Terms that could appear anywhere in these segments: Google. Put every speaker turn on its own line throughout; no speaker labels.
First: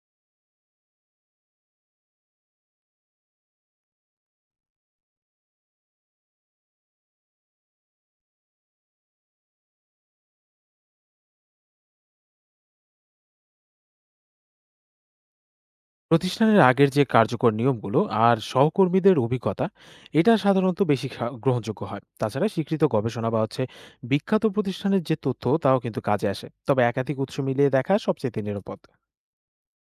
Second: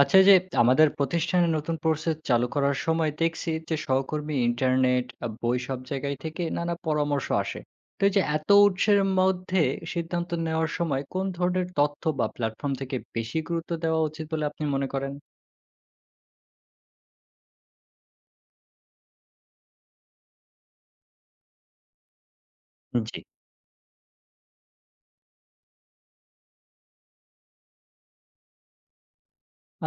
আচ্ছা, এই যে আমাদের প্রতিষ্ঠানে নতুন প্রসেস চালু করার সময় দেখছি যে সহকর্মী, ইন্টারনেট, বই সব জায়গায় থেকে নানা পরামর্শ আসে। তো এই যে এত উৎসের মধ্যে সিদ্ধান্ত নেওয়ার সময় কোন ধরনের তথ্য বা প্ল্যাটফর্ম থেকে বেশি গুরুত্ব দেওয়া উচিত বলে আপনি মনে করেন?
প্রতিষ্ঠানের আগের যে কার্যকর নিয়মগুলো আর সহকর্মীদের অভিজ্ঞতা এটা সাধারণত বেশি গ্রহণযোগ্য হয়। তাছাড়া স্বীকৃত
জি।
গবেষণা বা বিখ্যাত প্রতিষ্ঠানের যে তথ্য তাও কিন্তু কাজে আসে। তবে একাধিক উৎস মিলিয়ে দেখা সবচেয়ে নিরাপদ।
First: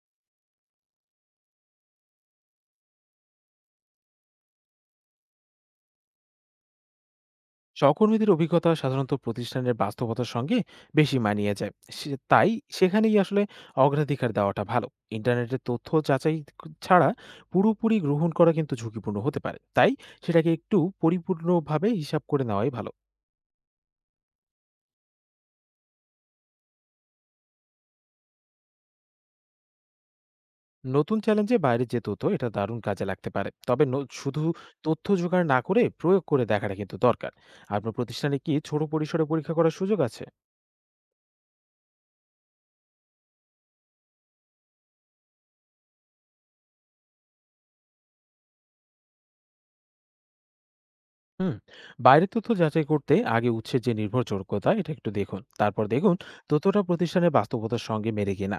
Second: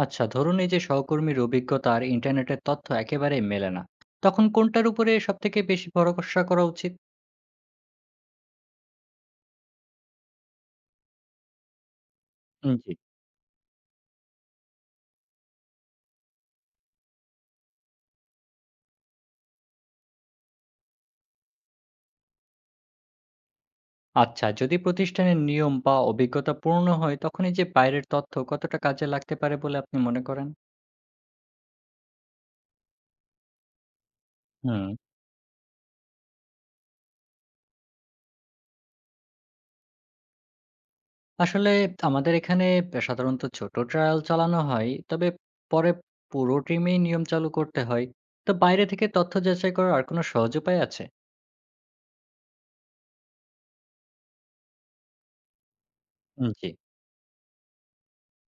আচ্ছা, ধরুন এই যে সহকর্মীর অভিজ্ঞতা আর ইন্টারনেটের তথ্য একেবারে মেলে না, তখন কোনটার উপরে সব থেকে বেশি ভরসা করা উচিত?
সহকর্মীদের অভিজ্ঞতা সাধারণত প্রতিষ্ঠানের বাস্তবতার সঙ্গে বেশি মানিয়ে যায়। তাই
জি।
সেখানেই আসলে অগ্রাধিকার দেওয়াটা ভালো। ইন্টারনেটের তথ্য যাচাই ছাড়া পুরোপুরি গ্রহণ করা কিন্তু ঝুঁকিপূর্ণ হতে পারে। তাই সেটাকে একটু পরিপূর্ণভাবে হিসাব করে নেওয়াই ভালো।
আচ্ছা, যদি প্রতিষ্ঠানের নিয়ম বা অভিজ্ঞতা পুরনো হয়, তখন এই যে বাইরের তথ্য কতটা কাজে লাগতে পারে বলে আপনি মনে করেন?
নতুন চ্যালেঞ্জে বাইরে যে তথ্য এটা দারুণ কাজে লাগতে পারে। তবে শুধু
হুম।
তথ্য জোগাড় না করে প্রয়োগ করে দেখাটা কিন্তু দরকার। আপনার প্রতিষ্ঠানে কি ছোট পরিসরে পরীক্ষা করার সুযোগ আছে?
আসলে আমাদের এখানে সাধারণত ছোট ট্রায়াল চালানো হয়। তবে পরে পুরো টিমেই নিয়ম চালু করতে হয়। তো বাইরে থেকে তথ্য যাচাই করার আর কোনো সহজ উপায় আছে?
হুম। বাইরের তথ্য যাচাই করতে আগে উৎসের যে নির্ভরযোগ্যতা এটা একটু দেখুন। তারপর দেখুন
উম জি।
তথ্যটা প্রতিষ্ঠানের বাস্তবতার সঙ্গে মেলে কিনা।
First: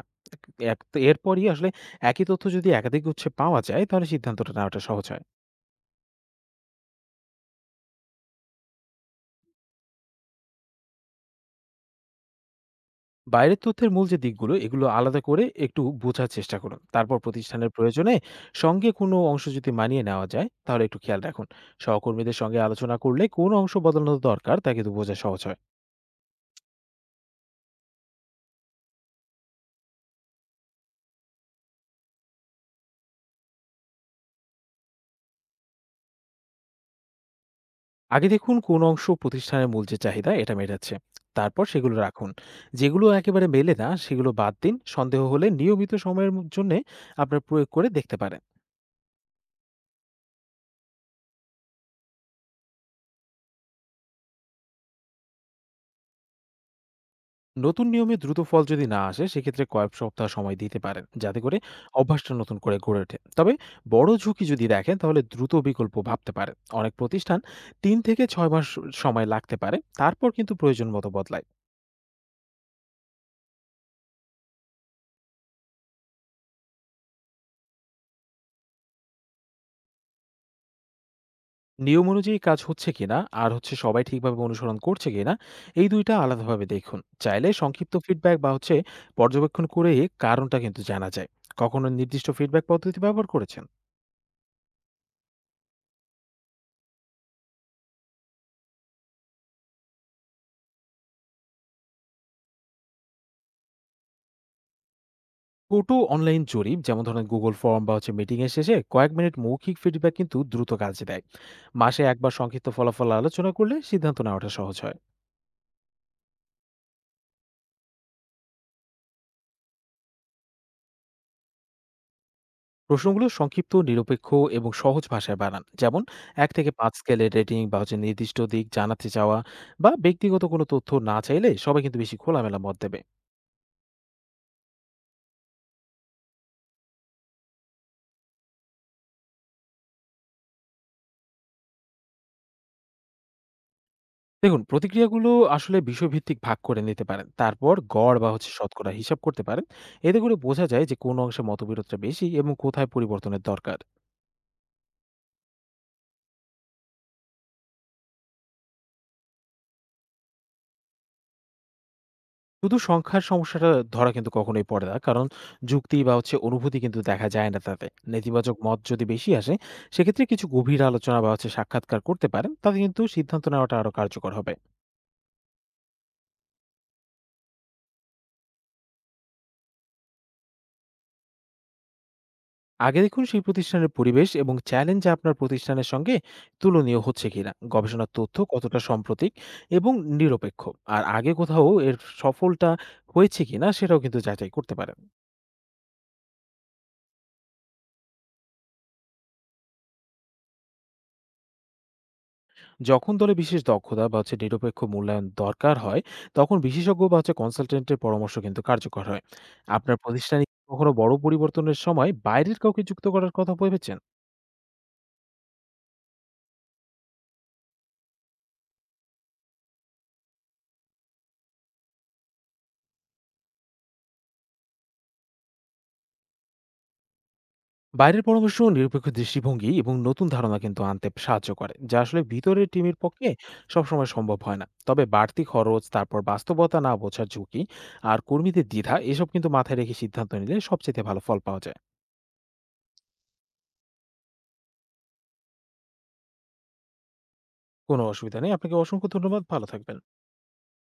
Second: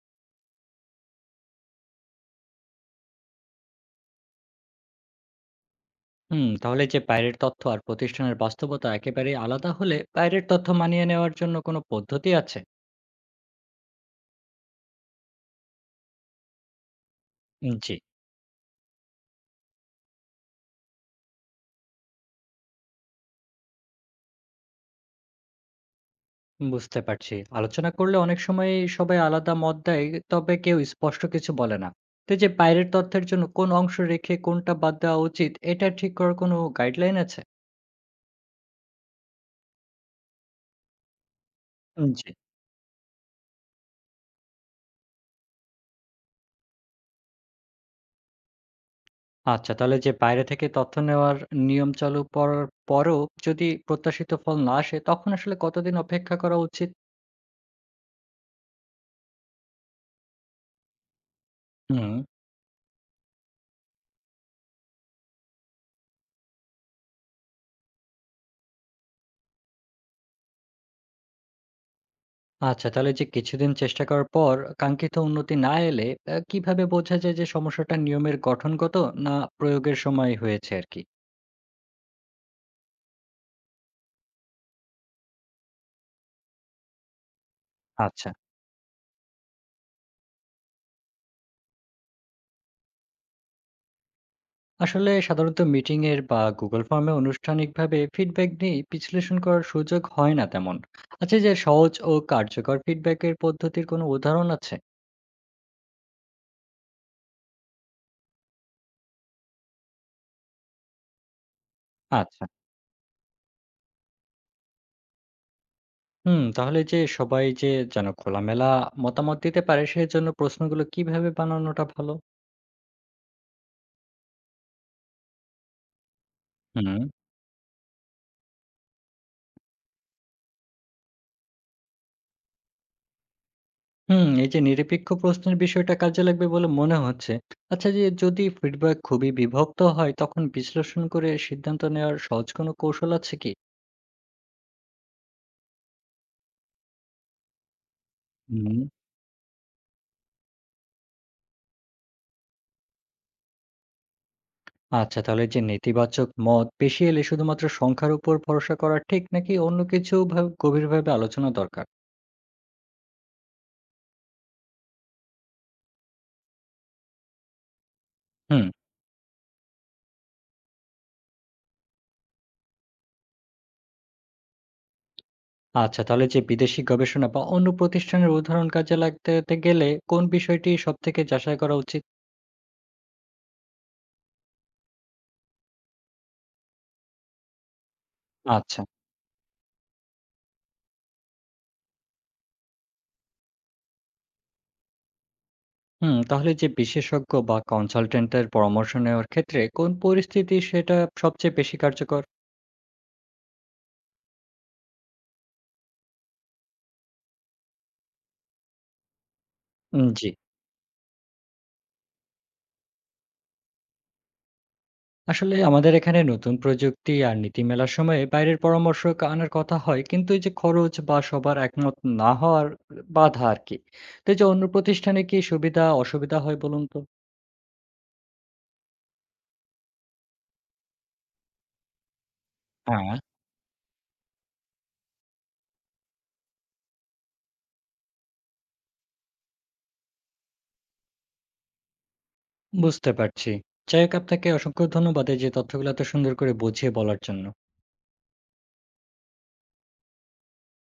এরপরই আসলে একই তথ্য যদি একাধিক উৎসে পাওয়া যায় তাহলে সিদ্ধান্তটা নেওয়াটা সহজ হয়।
হুম, তাহলে যে বাইরের তথ্য আর প্রতিষ্ঠানের বাস্তবতা একেবারেই আলাদা হলে বাইরের তথ্য মানিয়ে নেওয়ার জন্য কোনো পদ্ধতি আছে?
বাইরের তথ্যের মূল যে দিকগুলো এগুলো আলাদা করে একটু বোঝার চেষ্টা করুন। তারপর প্রতিষ্ঠানের
উম জি।
প্রয়োজনে সঙ্গে কোনো অংশ যদি মানিয়ে নেওয়া যায় তাহলে একটু খেয়াল রাখুন। সহকর্মীদের সঙ্গে আলোচনা করলে কোন অংশ বদলানো দরকার তা কিন্তু বোঝা সহজ হয়।
বুঝতে পারছি। আলোচনা করলে অনেক সময় সবাই আলাদা মত দেয়, তবে কেউ স্পষ্ট কিছু বলে না। তো এই যে বাইরের তথ্যের জন্য কোন অংশ রেখে কোনটা বাদ দেওয়া উচিত, এটা ঠিক করার কোনো গাইডলাইন আছে?
আগে দেখুন কোন অংশ প্রতিষ্ঠানের মূল যে চাহিদা এটা মেটাচ্ছে। তারপর সেগুলো
উম, জি।
রাখুন। যেগুলো একেবারে মেলে না সেগুলো বাদ দিন। সন্দেহ হলে নিয়মিত সময়ের জন্য আপনার প্রয়োগ করে দেখতে পারেন।
আচ্ছা, তাহলে যে বাইরে থেকে তথ্য নেওয়ার নিয়ম চালু করার পরেও যদি প্রত্যাশিত ফল না আসে, তখন আসলে কতদিন অপেক্ষা করা উচিত?
নতুন নিয়মে দ্রুত ফল যদি না আসে সেক্ষেত্রে কয়েক সপ্তাহ সময় দিতে পারেন, যাতে করে
হুম।
অভ্যাসটা নতুন করে গড়ে ওঠে। তবে বড় ঝুঁকি যদি দেখেন তাহলে দ্রুত বিকল্প ভাবতে পারেন। অনেক প্রতিষ্ঠান 3 থেকে 6 মাস সময় লাগতে পারে, তারপর কিন্তু প্রয়োজন মতো বদলায়।
আচ্ছা, তাহলে যে কিছুদিন চেষ্টা করার পর কাঙ্ক্ষিত উন্নতি না এলে কিভাবে বোঝা যায় যে সমস্যাটা নিয়মের গঠনগত, না প্রয়োগের সময় হয়েছে আরকি?
নিয়ম অনুযায়ী কাজ হচ্ছে কিনা আর হচ্ছে সবাই ঠিকভাবে অনুসরণ করছে কিনা এই দুইটা আলাদাভাবে দেখুন। চাইলে সংক্ষিপ্ত
আচ্ছা।
ফিডব্যাক বা পর্যবেক্ষণ করে কারণটা কিন্তু জানা যায়। কখনো নির্দিষ্ট ফিডব্যাক পদ্ধতি ব্যবহার করেছেন?
আসলে সাধারণত মিটিং এর বা Google ফর্মে আনুষ্ঠানিকভাবে ফিডব্যাক নিয়ে বিশ্লেষণ করার সুযোগ হয় না তেমন। আচ্ছা, এই যে সহজ ও কার্যকর ফিডব্যাকের পদ্ধতির কোনো উদাহরণ আছে?
ছোট অনলাইন জরিপ, যেমন ধরেন গুগল ফর্ম বা মিটিং এর শেষে কয়েক মিনিট মৌখিক ফিডব্যাক কিন্তু দ্রুত কাজে দেয়। মাসে একবার
আচ্ছা।
সংক্ষিপ্ত ফলাফল আলোচনা করলে সিদ্ধান্ত নেওয়াটা সহজ হয়।
হুম, তাহলে যে সবাই যে যেন খোলামেলা মতামত দিতে পারে সেজন্য প্রশ্নগুলো কিভাবে বানানোটা ভালো?
প্রশ্নগুলো সংক্ষিপ্ত, নিরপেক্ষ এবং সহজ ভাষায় বানান। যেমন 1 থেকে 5
হুম।
স্কেলের রেটিং বা নির্দিষ্ট দিক জানাতে চাওয়া বা ব্যক্তিগত কোনো তথ্য না চাইলে সবাই কিন্তু বেশি খোলামেলা মত দেবে।
হুম, এই যে নিরপেক্ষ প্রশ্নের বিষয়টা কাজে লাগবে বলে মনে হচ্ছে। আচ্ছা, যে যদি ফিডব্যাক খুবই বিভক্ত হয়, তখন বিশ্লেষণ করে সিদ্ধান্ত নেওয়ার সহজ কোনো কৌশল আছে কি?
দেখুন প্রতিক্রিয়াগুলো আসলে বিষয়ভিত্তিক ভাগ করে নিতে পারেন। তারপর গড় বা
হুম।
শতকরা হিসাব করতে পারেন। এতে করে বোঝা যায় যে কোন অংশে মতবিরোধটা বেশি এবং কোথায় পরিবর্তনের দরকার।
আচ্ছা, তাহলে যে নেতিবাচক মত বেশি এলে শুধুমাত্র সংখ্যার উপর ভরসা করা ঠিক নাকি অন্য কিছু গভীরভাবে আলোচনা দরকার?
শুধু সংখ্যার সমস্যাটা ধরা কিন্তু কখনোই পড়ে না, কারণ যুক্তি বা অনুভূতি কিন্তু দেখা যায় না তাতে। নেতিবাচক
হুম।
মত যদি বেশি আসে, সেক্ষেত্রে কিছু গভীর আলোচনা বা সাক্ষাৎকার করতে পারেন। তাতে কিন্তু সিদ্ধান্ত নেওয়াটা আরো কার্যকর হবে।
আচ্ছা, তাহলে যে বিদেশি গবেষণা বা অন্য প্রতিষ্ঠানের উদাহরণ কাজে লাগতে তে গেলে কোন বিষয়টি সব থেকে যাচাই করা উচিত?
আগে দেখুন সেই প্রতিষ্ঠানের পরিবেশ এবং চ্যালেঞ্জ আপনার প্রতিষ্ঠানের সঙ্গে তুলনীয় হচ্ছে কিনা। গবেষণার তথ্য কতটা
আচ্ছা।
সাম্প্রতিক এবং নিরপেক্ষ। আর আগে কোথাও এর সফলটা হয়েছে কিনা সেটাও কিন্তু যাচাই করতে পারেন।
হুম, তাহলে যে বিশেষজ্ঞ বা কনসালটেন্টের পরামর্শ নেওয়ার ক্ষেত্রে কোন পরিস্থিতি সেটা সবচেয়ে বেশি কার্যকর?
যখন দলে বিশেষ দক্ষতা বা নিরপেক্ষ মূল্যায়ন দরকার হয় তখন বিশেষজ্ঞ বা কনসালটেন্টের পরামর্শ কিন্তু কার্যকর হয়। আপনার
উম, জি।
প্রতিষ্ঠানে কি কখনো বড় পরিবর্তনের সময় বাইরের কাউকে যুক্ত করার কথা ভেবেছেন?
আসলে আমাদের এখানে নতুন প্রযুক্তি আর নীতি মেলার সময়ে বাইরের পরামর্শ আনার কথা হয়, কিন্তু এই যে খরচ বা সবার একমত না হওয়ার বাধা আর কি। তো এই যে অন্য প্রতিষ্ঠানে কি সুবিধা অসুবিধা হয় বলুন তো।
বাইরের পরামর্শ নিরপেক্ষ দৃষ্টিভঙ্গি এবং নতুন ধারণা কিন্তু আনতে সাহায্য করে, যা আসলে ভিতরের টিমের
হ্যাঁ,
পক্ষে সবসময় সম্ভব হয় না। তবে বাড়তি খরচ, তারপর বাস্তবতা না বোঝার ঝুঁকি আর কর্মীদের দ্বিধা এসব কিন্তু মাথায় রেখে সিদ্ধান্ত নিলে সবচেয়ে ভালো ফল পাওয়া যায়।
বুঝতে পারছি। যাই হোক, আপনাকে অসংখ্য ধন্যবাদ এই যে তথ্যগুলো এত সুন্দর করে বুঝিয়ে বলার জন্য।
কোনো অসুবিধা নেই। আপনাকে অসংখ্য ধন্যবাদ। ভালো থাকবেন।